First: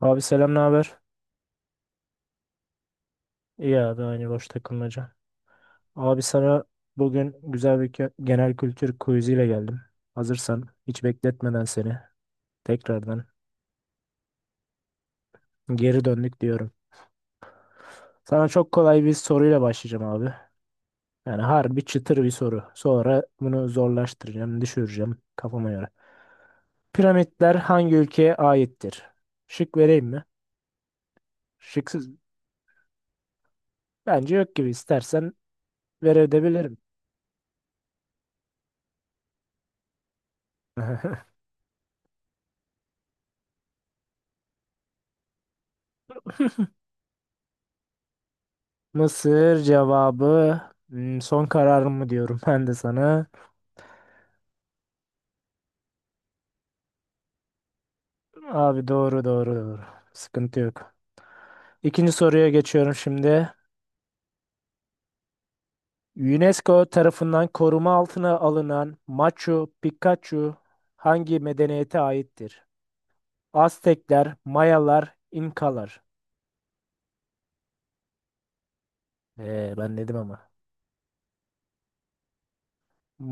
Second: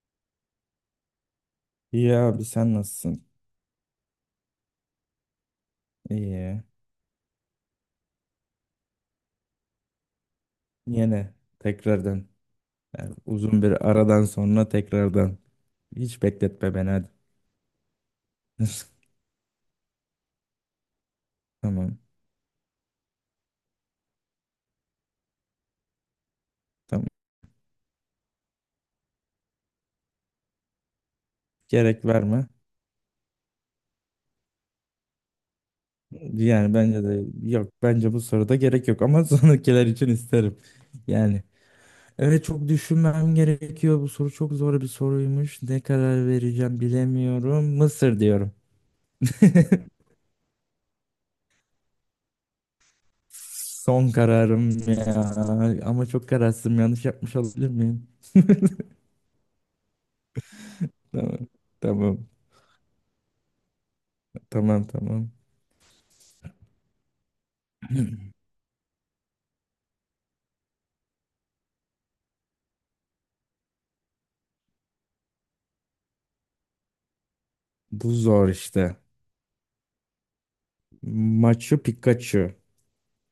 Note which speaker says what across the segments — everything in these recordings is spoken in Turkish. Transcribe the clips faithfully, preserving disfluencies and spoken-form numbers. Speaker 1: Abi selam, ne haber?
Speaker 2: İyi abi sen nasılsın?
Speaker 1: İyi abi aynı boş takılmaca. Abi
Speaker 2: İyi.
Speaker 1: sana bugün güzel bir kö- genel kültür quiz'iyle geldim. Hazırsan hiç
Speaker 2: Yine
Speaker 1: bekletmeden seni
Speaker 2: tekrardan. Yani
Speaker 1: tekrardan
Speaker 2: uzun bir aradan sonra tekrardan.
Speaker 1: geri
Speaker 2: Hiç
Speaker 1: döndük diyorum.
Speaker 2: bekletme beni hadi.
Speaker 1: Sana çok kolay bir soruyla başlayacağım abi. Yani harbi
Speaker 2: Tamam.
Speaker 1: çıtır bir soru. Sonra bunu zorlaştıracağım, düşüreceğim kafama göre.
Speaker 2: Tamam.
Speaker 1: Piramitler hangi ülkeye aittir? Şık vereyim mi?
Speaker 2: Gerek
Speaker 1: Şıksız
Speaker 2: verme.
Speaker 1: bence yok gibi, istersen
Speaker 2: Yani
Speaker 1: verebilirim.
Speaker 2: bence de yok. Bence bu soruda gerek yok ama sonrakiler için isterim. Yani evet, çok düşünmem gerekiyor. Bu soru çok zor bir soruymuş. Ne karar vereceğim bilemiyorum. Mısır diyorum.
Speaker 1: Mısır cevabı hmm, son kararım mı diyorum ben de sana.
Speaker 2: Son kararım ya. Ama çok kararsızım. Yanlış yapmış olabilir miyim?
Speaker 1: Abi doğru doğru doğru. Sıkıntı yok.
Speaker 2: Tamam.
Speaker 1: İkinci
Speaker 2: Tamam.
Speaker 1: soruya geçiyorum şimdi.
Speaker 2: Tamam tamam.
Speaker 1: UNESCO tarafından koruma altına alınan Machu Picchu hangi medeniyete aittir? Aztekler, Mayalar, İnkalar.
Speaker 2: Bu zor işte.
Speaker 1: Ee, ben dedim ama.
Speaker 2: Machu Picchu.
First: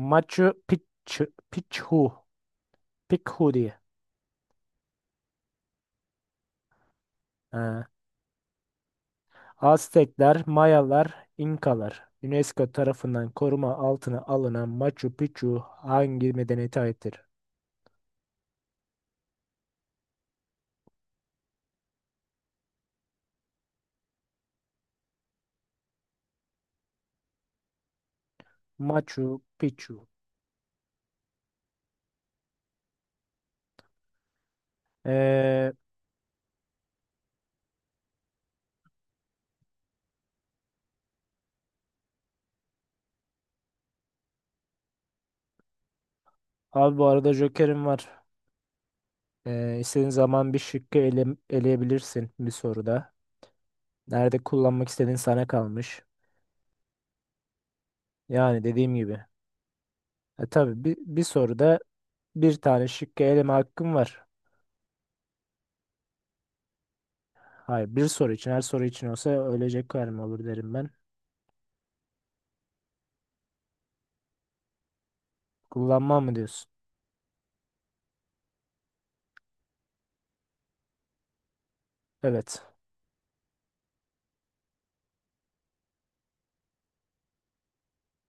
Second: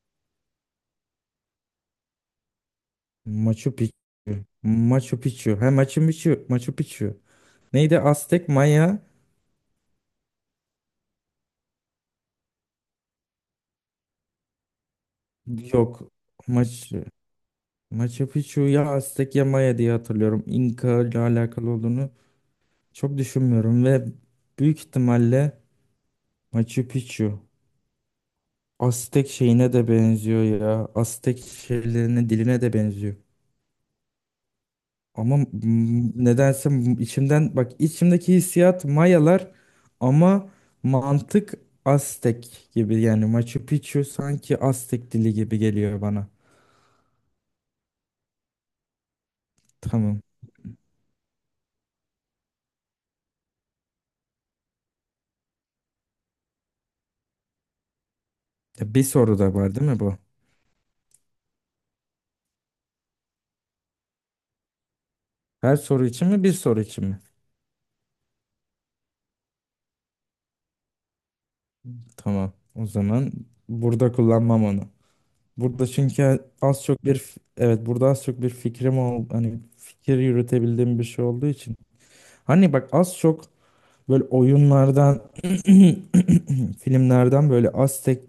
Speaker 1: Machu Picchu, Picchu, Picchu
Speaker 2: Machu
Speaker 1: diye.
Speaker 2: Picchu. Machu Picchu. Ha Machu Picchu. Machu Picchu. Neydi? Aztek, Maya.
Speaker 1: Aztekler, Mayalar, İnkalar. UNESCO tarafından koruma altına alınan Machu Picchu
Speaker 2: Yok.
Speaker 1: hangi medeniyete
Speaker 2: Machu.
Speaker 1: aittir?
Speaker 2: Machu Picchu ya Aztek ya Maya diye hatırlıyorum. İnka ile alakalı olduğunu çok düşünmüyorum ve büyük ihtimalle Machu Picchu. Aztek
Speaker 1: Machu
Speaker 2: şeyine de
Speaker 1: Picchu.
Speaker 2: benziyor ya. Aztek şeylerine, diline de benziyor. Ama
Speaker 1: Ee,
Speaker 2: m- nedense m- içimden bak içimdeki hissiyat Mayalar ama mantık Aztek gibi, yani Machu Picchu sanki Aztek dili gibi geliyor bana.
Speaker 1: abi bu arada Joker'im var. Ee, istediğin
Speaker 2: Tamam.
Speaker 1: zaman bir şıkkı ele, eleyebilirsin bir soruda. Nerede kullanmak istediğin sana kalmış. Yani
Speaker 2: Ya
Speaker 1: dediğim
Speaker 2: bir
Speaker 1: gibi.
Speaker 2: soru da var değil mi bu?
Speaker 1: E, tabii bir, bir soruda bir tane şıkkı eleme hakkım var.
Speaker 2: Her soru için mi bir soru için mi?
Speaker 1: Hayır, bir soru için. Her soru için olsa ölecek kadar mı olur derim ben.
Speaker 2: Tamam. O zaman burada kullanmam onu. Burada
Speaker 1: Kullanmam mı
Speaker 2: çünkü
Speaker 1: diyorsun?
Speaker 2: az çok bir f- evet burada az çok bir fikrim ol hani fikir yürütebildiğim bir şey olduğu için.
Speaker 1: Evet.
Speaker 2: Hani bak az çok böyle oyunlardan filmlerden böyle Aztek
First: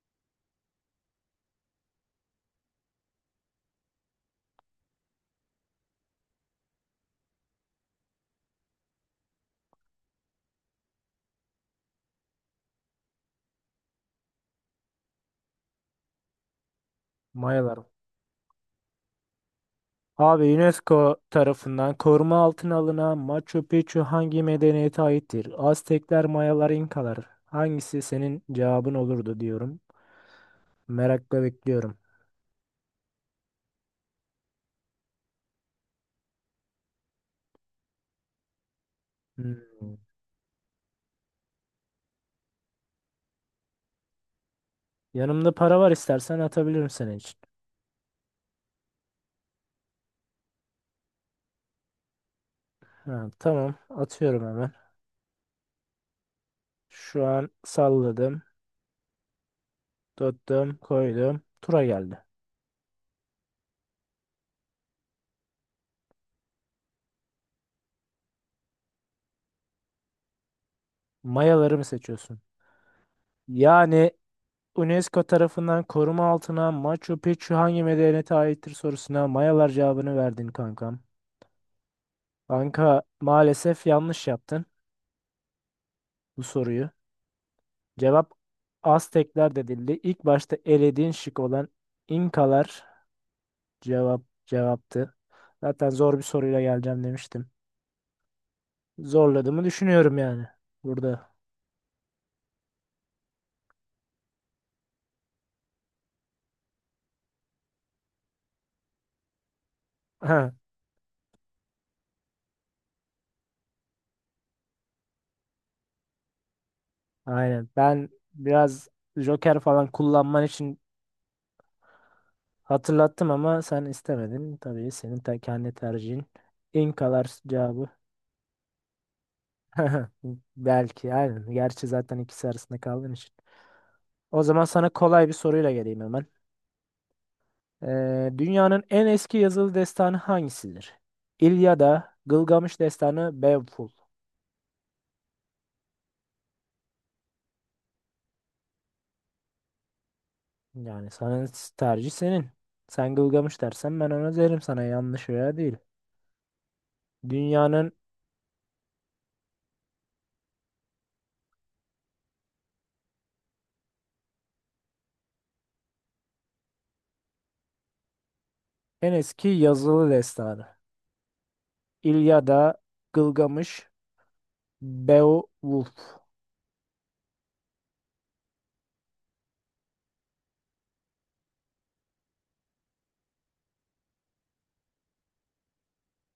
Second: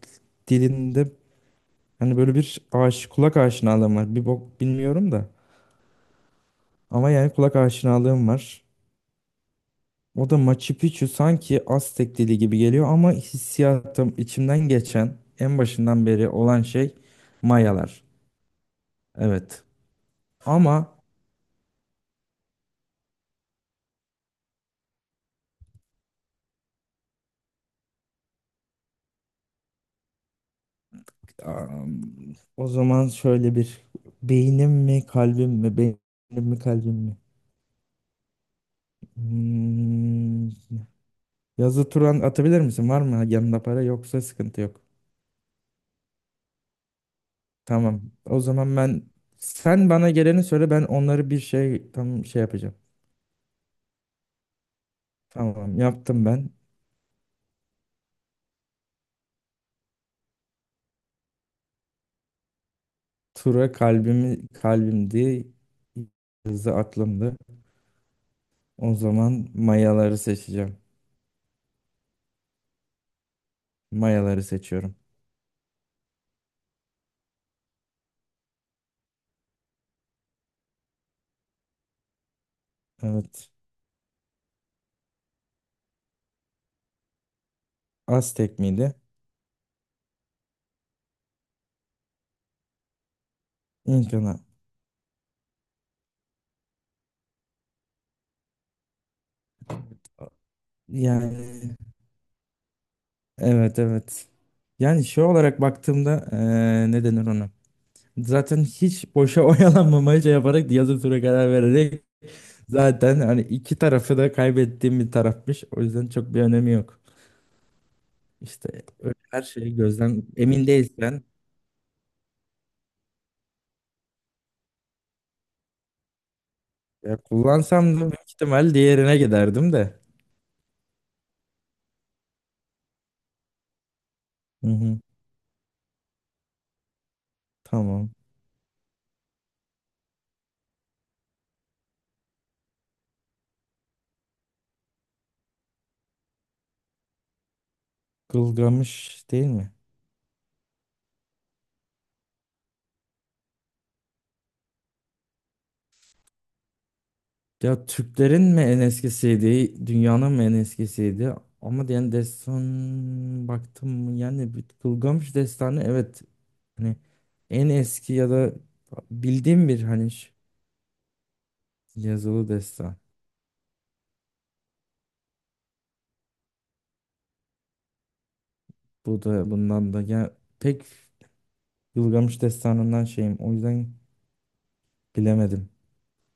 Speaker 2: dilinde hani böyle bir aş kulak aşinalığım var. Bir bok bilmiyorum da. Ama yani kulak aşinalığım var. O da Machu Picchu sanki Aztek dili gibi geliyor ama hissiyatım içimden geçen en başından beri olan şey
Speaker 1: Mayalar.
Speaker 2: Mayalar. Evet.
Speaker 1: Abi
Speaker 2: Ama
Speaker 1: UNESCO tarafından koruma altına alınan Machu Picchu hangi medeniyete aittir? Aztekler, Mayalar, İnkalar. Hangisi senin cevabın olurdu diyorum. Merakla bekliyorum.
Speaker 2: am, o zaman şöyle bir beynim mi kalbim mi beynim mi kalbim mi?
Speaker 1: Hmm.
Speaker 2: Hmm, yazı Turan atabilir misin? Var mı yanında para, yoksa sıkıntı yok.
Speaker 1: Yanımda para var, istersen atabilirim senin için.
Speaker 2: Tamam. O zaman ben sen bana geleni söyle, ben onları bir şey tam şey yapacağım.
Speaker 1: Ha, tamam atıyorum hemen.
Speaker 2: Tamam, yaptım ben.
Speaker 1: Şu an salladım, tuttum, koydum. Tura geldi.
Speaker 2: Tura, kalbimi, kalbimdi. Hızı aklımdı. O zaman mayaları seçeceğim.
Speaker 1: Mayaları mı seçiyorsun? Yani
Speaker 2: Mayaları seçiyorum.
Speaker 1: UNESCO tarafından koruma altına Machu Picchu hangi medeniyete aittir sorusuna Mayalar cevabını verdin kankam. Kanka
Speaker 2: Evet.
Speaker 1: maalesef yanlış yaptın bu soruyu. Cevap
Speaker 2: Aztek miydi?
Speaker 1: Aztekler dedildi. İlk başta elediğin şık olan İnkalar cevap
Speaker 2: İnkana.
Speaker 1: cevaptı. Zaten zor bir soruyla geleceğim demiştim. Zorladığımı düşünüyorum yani burada.
Speaker 2: Yani evet evet. Yani şey olarak baktığımda eee ne denir ona? Zaten hiç boşa oyalanmamaya şey yaparak yazı tura karar vererek. Zaten hani iki tarafı da kaybettiğim bir tarafmış. O yüzden çok bir önemi yok.
Speaker 1: Aynen. Ben
Speaker 2: İşte
Speaker 1: biraz
Speaker 2: öyle her
Speaker 1: Joker
Speaker 2: şeyi
Speaker 1: falan
Speaker 2: gözden
Speaker 1: kullanman
Speaker 2: emin
Speaker 1: için
Speaker 2: değilsen
Speaker 1: hatırlattım ama sen istemedin. Tabii senin te- kendi tercihin.
Speaker 2: ya
Speaker 1: İnkalar cevabı.
Speaker 2: kullansam da büyük ihtimal diğerine giderdim de.
Speaker 1: Belki aynen. Gerçi zaten ikisi arasında kaldığın için. O zaman
Speaker 2: Hı
Speaker 1: sana
Speaker 2: hı,
Speaker 1: kolay bir soruyla geleyim hemen.
Speaker 2: tamam.
Speaker 1: Ee, dünyanın en eski yazılı destanı hangisidir? İlyada, Gılgamış destanı, Beowulf.
Speaker 2: Gılgamış değil mi?
Speaker 1: Yani sana tercih senin. Sen Gılgamış dersen ben ona derim sana yanlış veya değil.
Speaker 2: Ya
Speaker 1: Dünyanın
Speaker 2: Türklerin mi en eskisiydi, dünyanın mı en eskisiydi? Ama yani destan baktım mı, yani bir Gılgamış destanı evet, hani en eski ya da
Speaker 1: en eski
Speaker 2: bildiğim bir
Speaker 1: yazılı
Speaker 2: hani ş-
Speaker 1: destanı.
Speaker 2: yazılı
Speaker 1: İlyada,
Speaker 2: destan.
Speaker 1: Gılgamış, Beowulf.
Speaker 2: Bu da bundan da ya pek Gılgamış Destanı'ndan şeyim. O yüzden bilemedim.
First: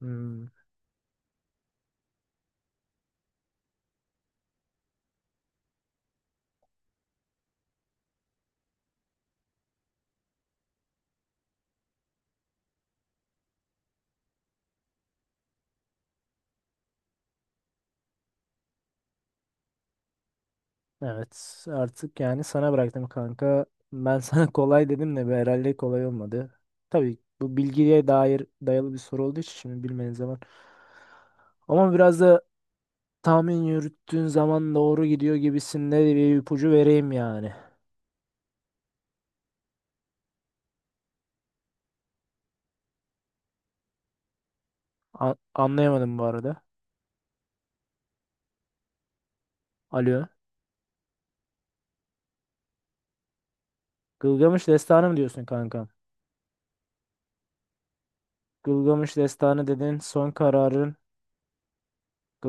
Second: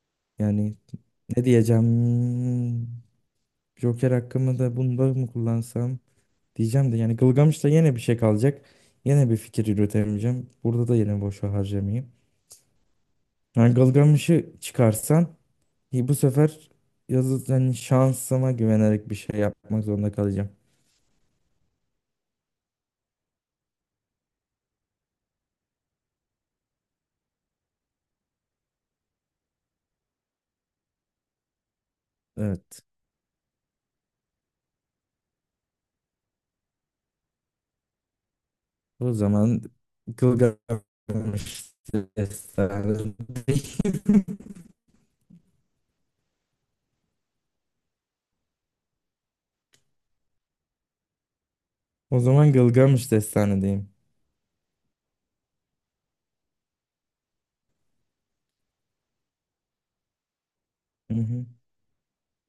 Speaker 1: Hmm,
Speaker 2: Yani ne diyeceğim? Joker hakkımı da bunda mı kullansam diyeceğim de yani Gılgamış'ta yine bir şey kalacak. Yine bir fikir yürütemeyeceğim. Burada da yine boşa harcamayayım. Yani Gılgamış'ı çıkarsan iyi, bu sefer yazı, yani şansıma güvenerek bir şey yapmak zorunda kalacağım.
Speaker 1: evet artık yani sana bıraktım kanka. Ben sana kolay dedim de be, herhalde kolay olmadı. Tabii bu bilgiye dair dayalı bir soru olduğu için şimdi bilmeniz zaman. Ama biraz da
Speaker 2: Evet.
Speaker 1: tahmin yürüttüğün zaman doğru gidiyor gibisinde bir ipucu vereyim yani.
Speaker 2: O zaman Gılgamış Destanı.
Speaker 1: A- anlayamadım bu arada. Alo.
Speaker 2: O zaman Gılgamış Destanı'deyim.
Speaker 1: Gılgamış Destanı mı diyorsun kanka? Gılgamış Destanı dedin. Son kararın
Speaker 2: Hı hı.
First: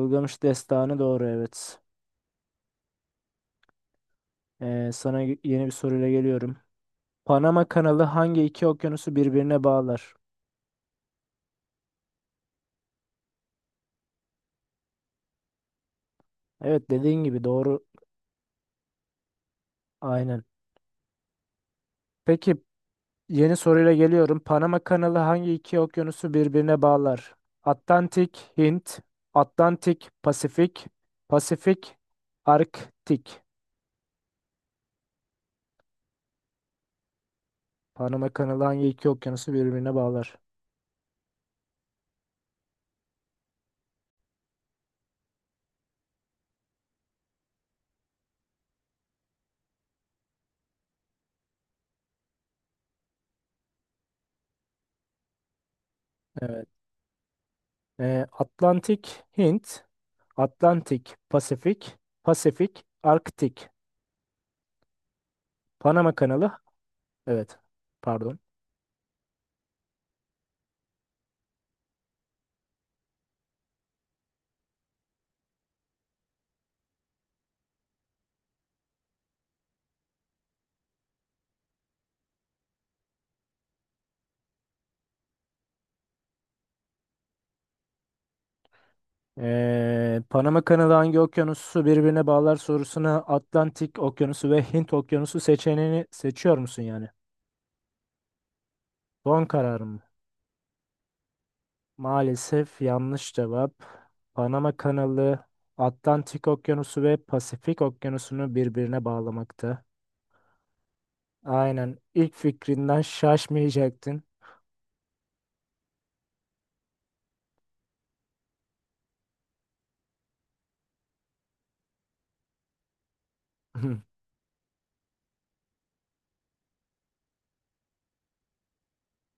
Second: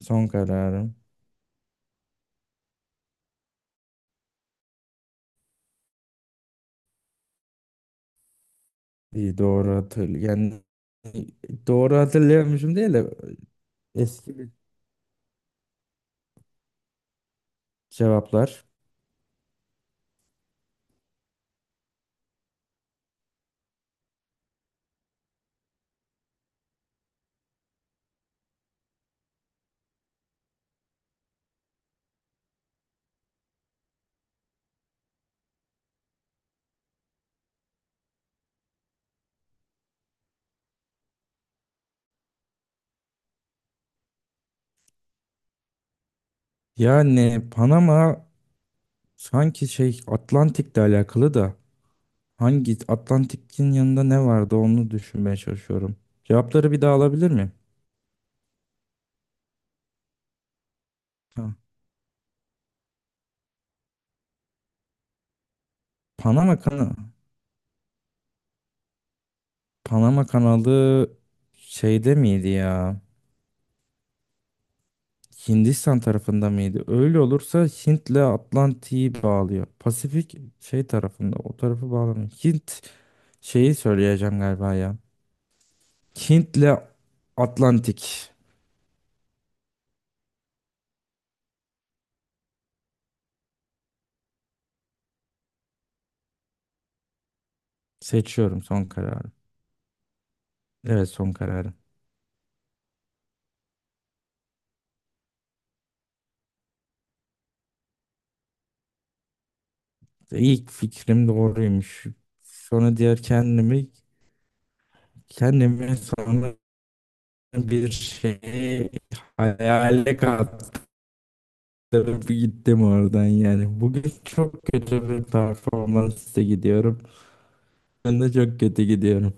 Speaker 2: Son kararım.
Speaker 1: Destanı doğru evet. Ee, sana yeni bir soruyla geliyorum. Panama Kanalı hangi iki okyanusu
Speaker 2: İyi,
Speaker 1: birbirine
Speaker 2: doğru
Speaker 1: bağlar?
Speaker 2: hatırlı. Yani doğru hatırlayamıyorum değil de eski bir
Speaker 1: Evet dediğin gibi doğru.
Speaker 2: cevaplar.
Speaker 1: Aynen. Peki yeni soruyla geliyorum. Panama Kanalı hangi iki okyanusu birbirine bağlar? Atlantik, Hint, Atlantik, Pasifik, Pasifik, Arktik. Panama Kanalı hangi iki okyanusu birbirine bağlar?
Speaker 2: Yani Panama sanki şey Atlantik'le alakalı da hangi Atlantik'in yanında ne vardı onu düşünmeye çalışıyorum.
Speaker 1: Evet.
Speaker 2: Cevapları bir daha alabilir miyim?
Speaker 1: Ee, Atlantik, Hint, Atlantik,
Speaker 2: Ha.
Speaker 1: Pasifik, Pasifik, Arktik. Panama Kanalı.
Speaker 2: Panama kanalı.
Speaker 1: Evet. Pardon.
Speaker 2: Panama kanalı şeyde miydi ya? Hindistan tarafında mıydı? Öyle olursa Hint'le Atlantik'i bağlıyor. Pasifik şey tarafında, o tarafı bağlamıyor. Hint şeyi söyleyeceğim galiba ya. Hint'le Atlantik
Speaker 1: Ee, Panama kanalı hangi okyanusu birbirine bağlar sorusuna Atlantik Okyanusu ve Hint Okyanusu seçeneğini seçiyor musun yani?
Speaker 2: seçiyorum, son kararım.
Speaker 1: Son kararım.
Speaker 2: Evet, son kararım.
Speaker 1: Maalesef yanlış cevap. Panama kanalı Atlantik Okyanusu ve Pasifik Okyanusu'nu birbirine bağlamakta.
Speaker 2: İlk fikrim
Speaker 1: Aynen
Speaker 2: doğruymuş.
Speaker 1: ilk
Speaker 2: Sonra
Speaker 1: fikrinden
Speaker 2: diğer kendimi
Speaker 1: şaşmayacaktın.
Speaker 2: kendimi sonra bir şey hayale kaptırıp gittim oradan yani. Bugün çok kötü bir performansla gidiyorum. Ben de çok kötü gidiyorum.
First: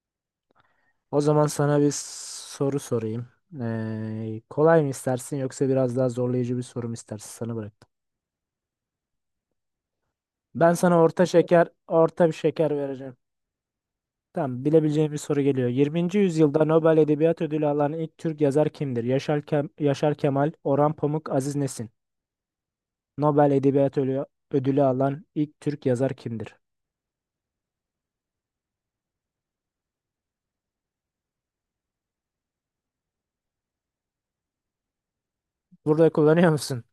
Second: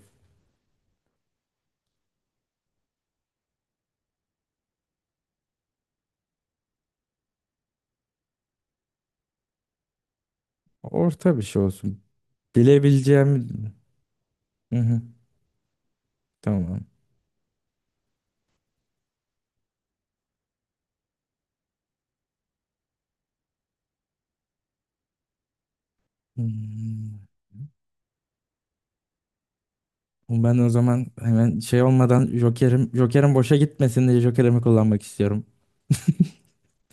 Speaker 1: O zaman sana bir soru sorayım. Ee, kolay mı istersin yoksa biraz daha zorlayıcı bir soru mu istersin? Sana bıraktım. Ben sana orta
Speaker 2: Orta bir şey
Speaker 1: şeker,
Speaker 2: olsun.
Speaker 1: orta bir şeker vereceğim.
Speaker 2: Bilebileceğim...
Speaker 1: Tamam,
Speaker 2: Hı hı,
Speaker 1: bilebileceğim bir soru geliyor. yirminci yüzyılda
Speaker 2: tamam.
Speaker 1: Nobel Edebiyat Ödülü alan ilk Türk yazar kimdir? Yaşar, Kem- Yaşar Kemal, Orhan Pamuk, Aziz Nesin. Nobel Edebiyat Ölü- Ödülü alan ilk Türk yazar kimdir?
Speaker 2: Hmm. Ben o zaman hemen şey olmadan Joker'im Joker'im boşa gitmesin diye Joker'imi kullanmak istiyorum.
Speaker 1: Burada kullanıyor musun?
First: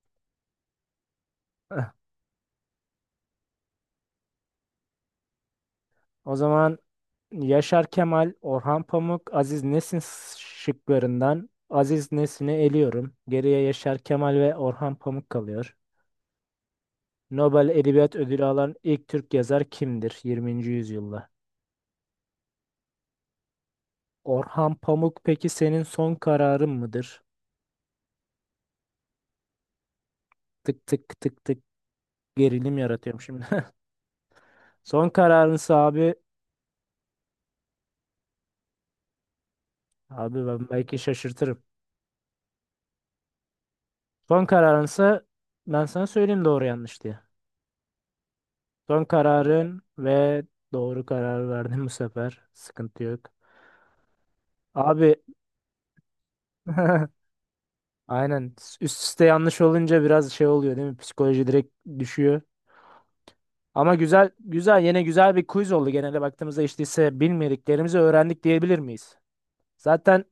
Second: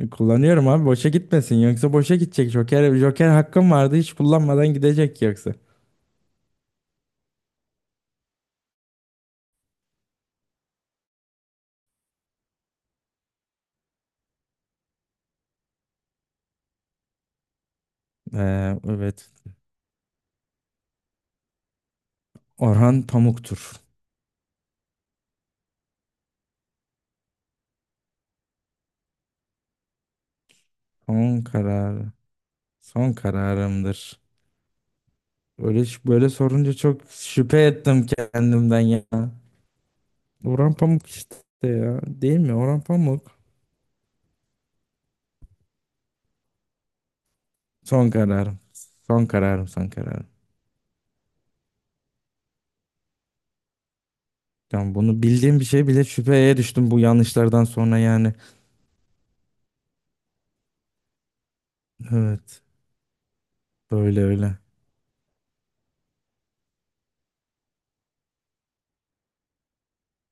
Speaker 2: E, Kullanıyorum abi, boşa gitmesin,
Speaker 1: Eh,
Speaker 2: yoksa boşa gidecek. Joker Joker hakkım vardı, hiç kullanmadan gidecek yoksa.
Speaker 1: o zaman Yaşar Kemal, Orhan Pamuk, Aziz Nesin şıklarından Aziz Nesin'i eliyorum. Geriye Yaşar Kemal ve Orhan Pamuk kalıyor. Nobel Edebiyat Ödülü alan
Speaker 2: Ee,
Speaker 1: ilk
Speaker 2: evet.
Speaker 1: Türk yazar kimdir yirminci yüzyılda?
Speaker 2: Orhan Pamuk'tur.
Speaker 1: Orhan Pamuk peki senin son kararın mıdır? Tık tık
Speaker 2: Son
Speaker 1: tık tık
Speaker 2: kararı.
Speaker 1: gerilim
Speaker 2: Son
Speaker 1: yaratıyorum şimdi.
Speaker 2: kararımdır.
Speaker 1: Son kararınsa
Speaker 2: Böyle
Speaker 1: abi,
Speaker 2: böyle sorunca çok şüphe ettim kendimden ya.
Speaker 1: abi ben
Speaker 2: Orhan
Speaker 1: belki
Speaker 2: Pamuk işte
Speaker 1: şaşırtırım.
Speaker 2: ya. Değil mi? Orhan Pamuk.
Speaker 1: Son kararınsa ben sana söyleyeyim doğru yanlış diye.
Speaker 2: Son kararım.
Speaker 1: Son
Speaker 2: Son kararım,
Speaker 1: kararın
Speaker 2: son kararım.
Speaker 1: ve doğru kararı verdim bu sefer. Sıkıntı yok.
Speaker 2: Tamam,
Speaker 1: Abi
Speaker 2: bunu bildiğim bir şey bile şüpheye düştüm bu yanlışlardan sonra yani.
Speaker 1: aynen, üst üste yanlış olunca biraz şey oluyor değil mi? Psikoloji direkt düşüyor.
Speaker 2: Evet.
Speaker 1: Ama
Speaker 2: Böyle
Speaker 1: güzel,
Speaker 2: öyle.
Speaker 1: güzel yine güzel bir quiz oldu. Genelde baktığımızda işte ise bilmediklerimizi öğrendik diyebilir miyiz? Zaten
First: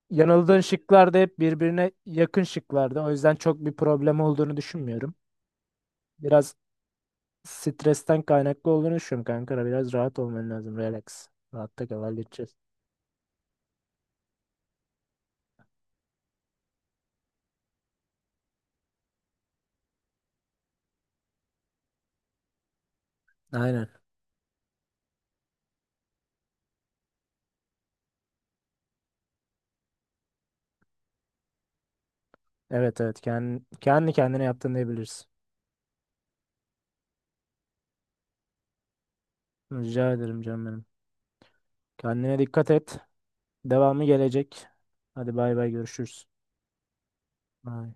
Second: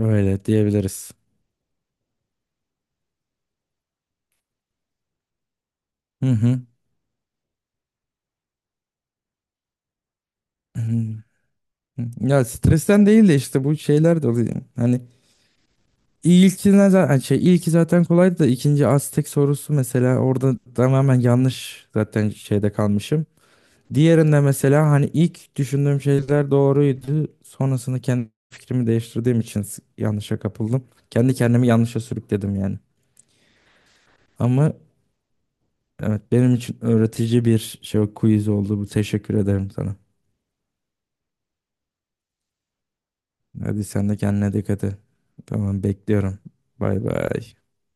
Speaker 2: Öyle
Speaker 1: yanıldığın
Speaker 2: diyebiliriz.
Speaker 1: şıklar da hep birbirine yakın şıklardı. O yüzden çok bir problem olduğunu düşünmüyorum.
Speaker 2: Hı
Speaker 1: Biraz
Speaker 2: hı.
Speaker 1: stresten kaynaklı olduğunu düşünüyorum kanka. Biraz rahat olman lazım.
Speaker 2: Hı hı.
Speaker 1: Relax. Rahatta kal
Speaker 2: Ya
Speaker 1: halledeceğiz.
Speaker 2: stresten değil de işte bu şeyler de oluyor. Hani ilkine zaten şey, ilki zaten kolaydı da ikinci Aztek sorusu mesela orada tamamen yanlış, zaten şeyde kalmışım.
Speaker 1: Aynen.
Speaker 2: Diğerinde mesela hani ilk düşündüğüm şeyler doğruydu. Sonrasında kendi fikrimi değiştirdiğim için s- yanlışa kapıldım. Kendi kendimi yanlışa sürükledim yani.
Speaker 1: Evet evet. Kendi, kendi kendine
Speaker 2: Ama
Speaker 1: yaptın diyebiliriz.
Speaker 2: evet, benim için öğretici bir şey quiz oldu bu. Teşekkür ederim sana.
Speaker 1: Rica ederim canım benim. Kendine dikkat et.
Speaker 2: Hadi
Speaker 1: Devamı
Speaker 2: sen de kendine
Speaker 1: gelecek.
Speaker 2: dikkat et.
Speaker 1: Hadi bay bay
Speaker 2: Tamam,
Speaker 1: görüşürüz.
Speaker 2: bekliyorum. Bay bay.
Speaker 1: Bye.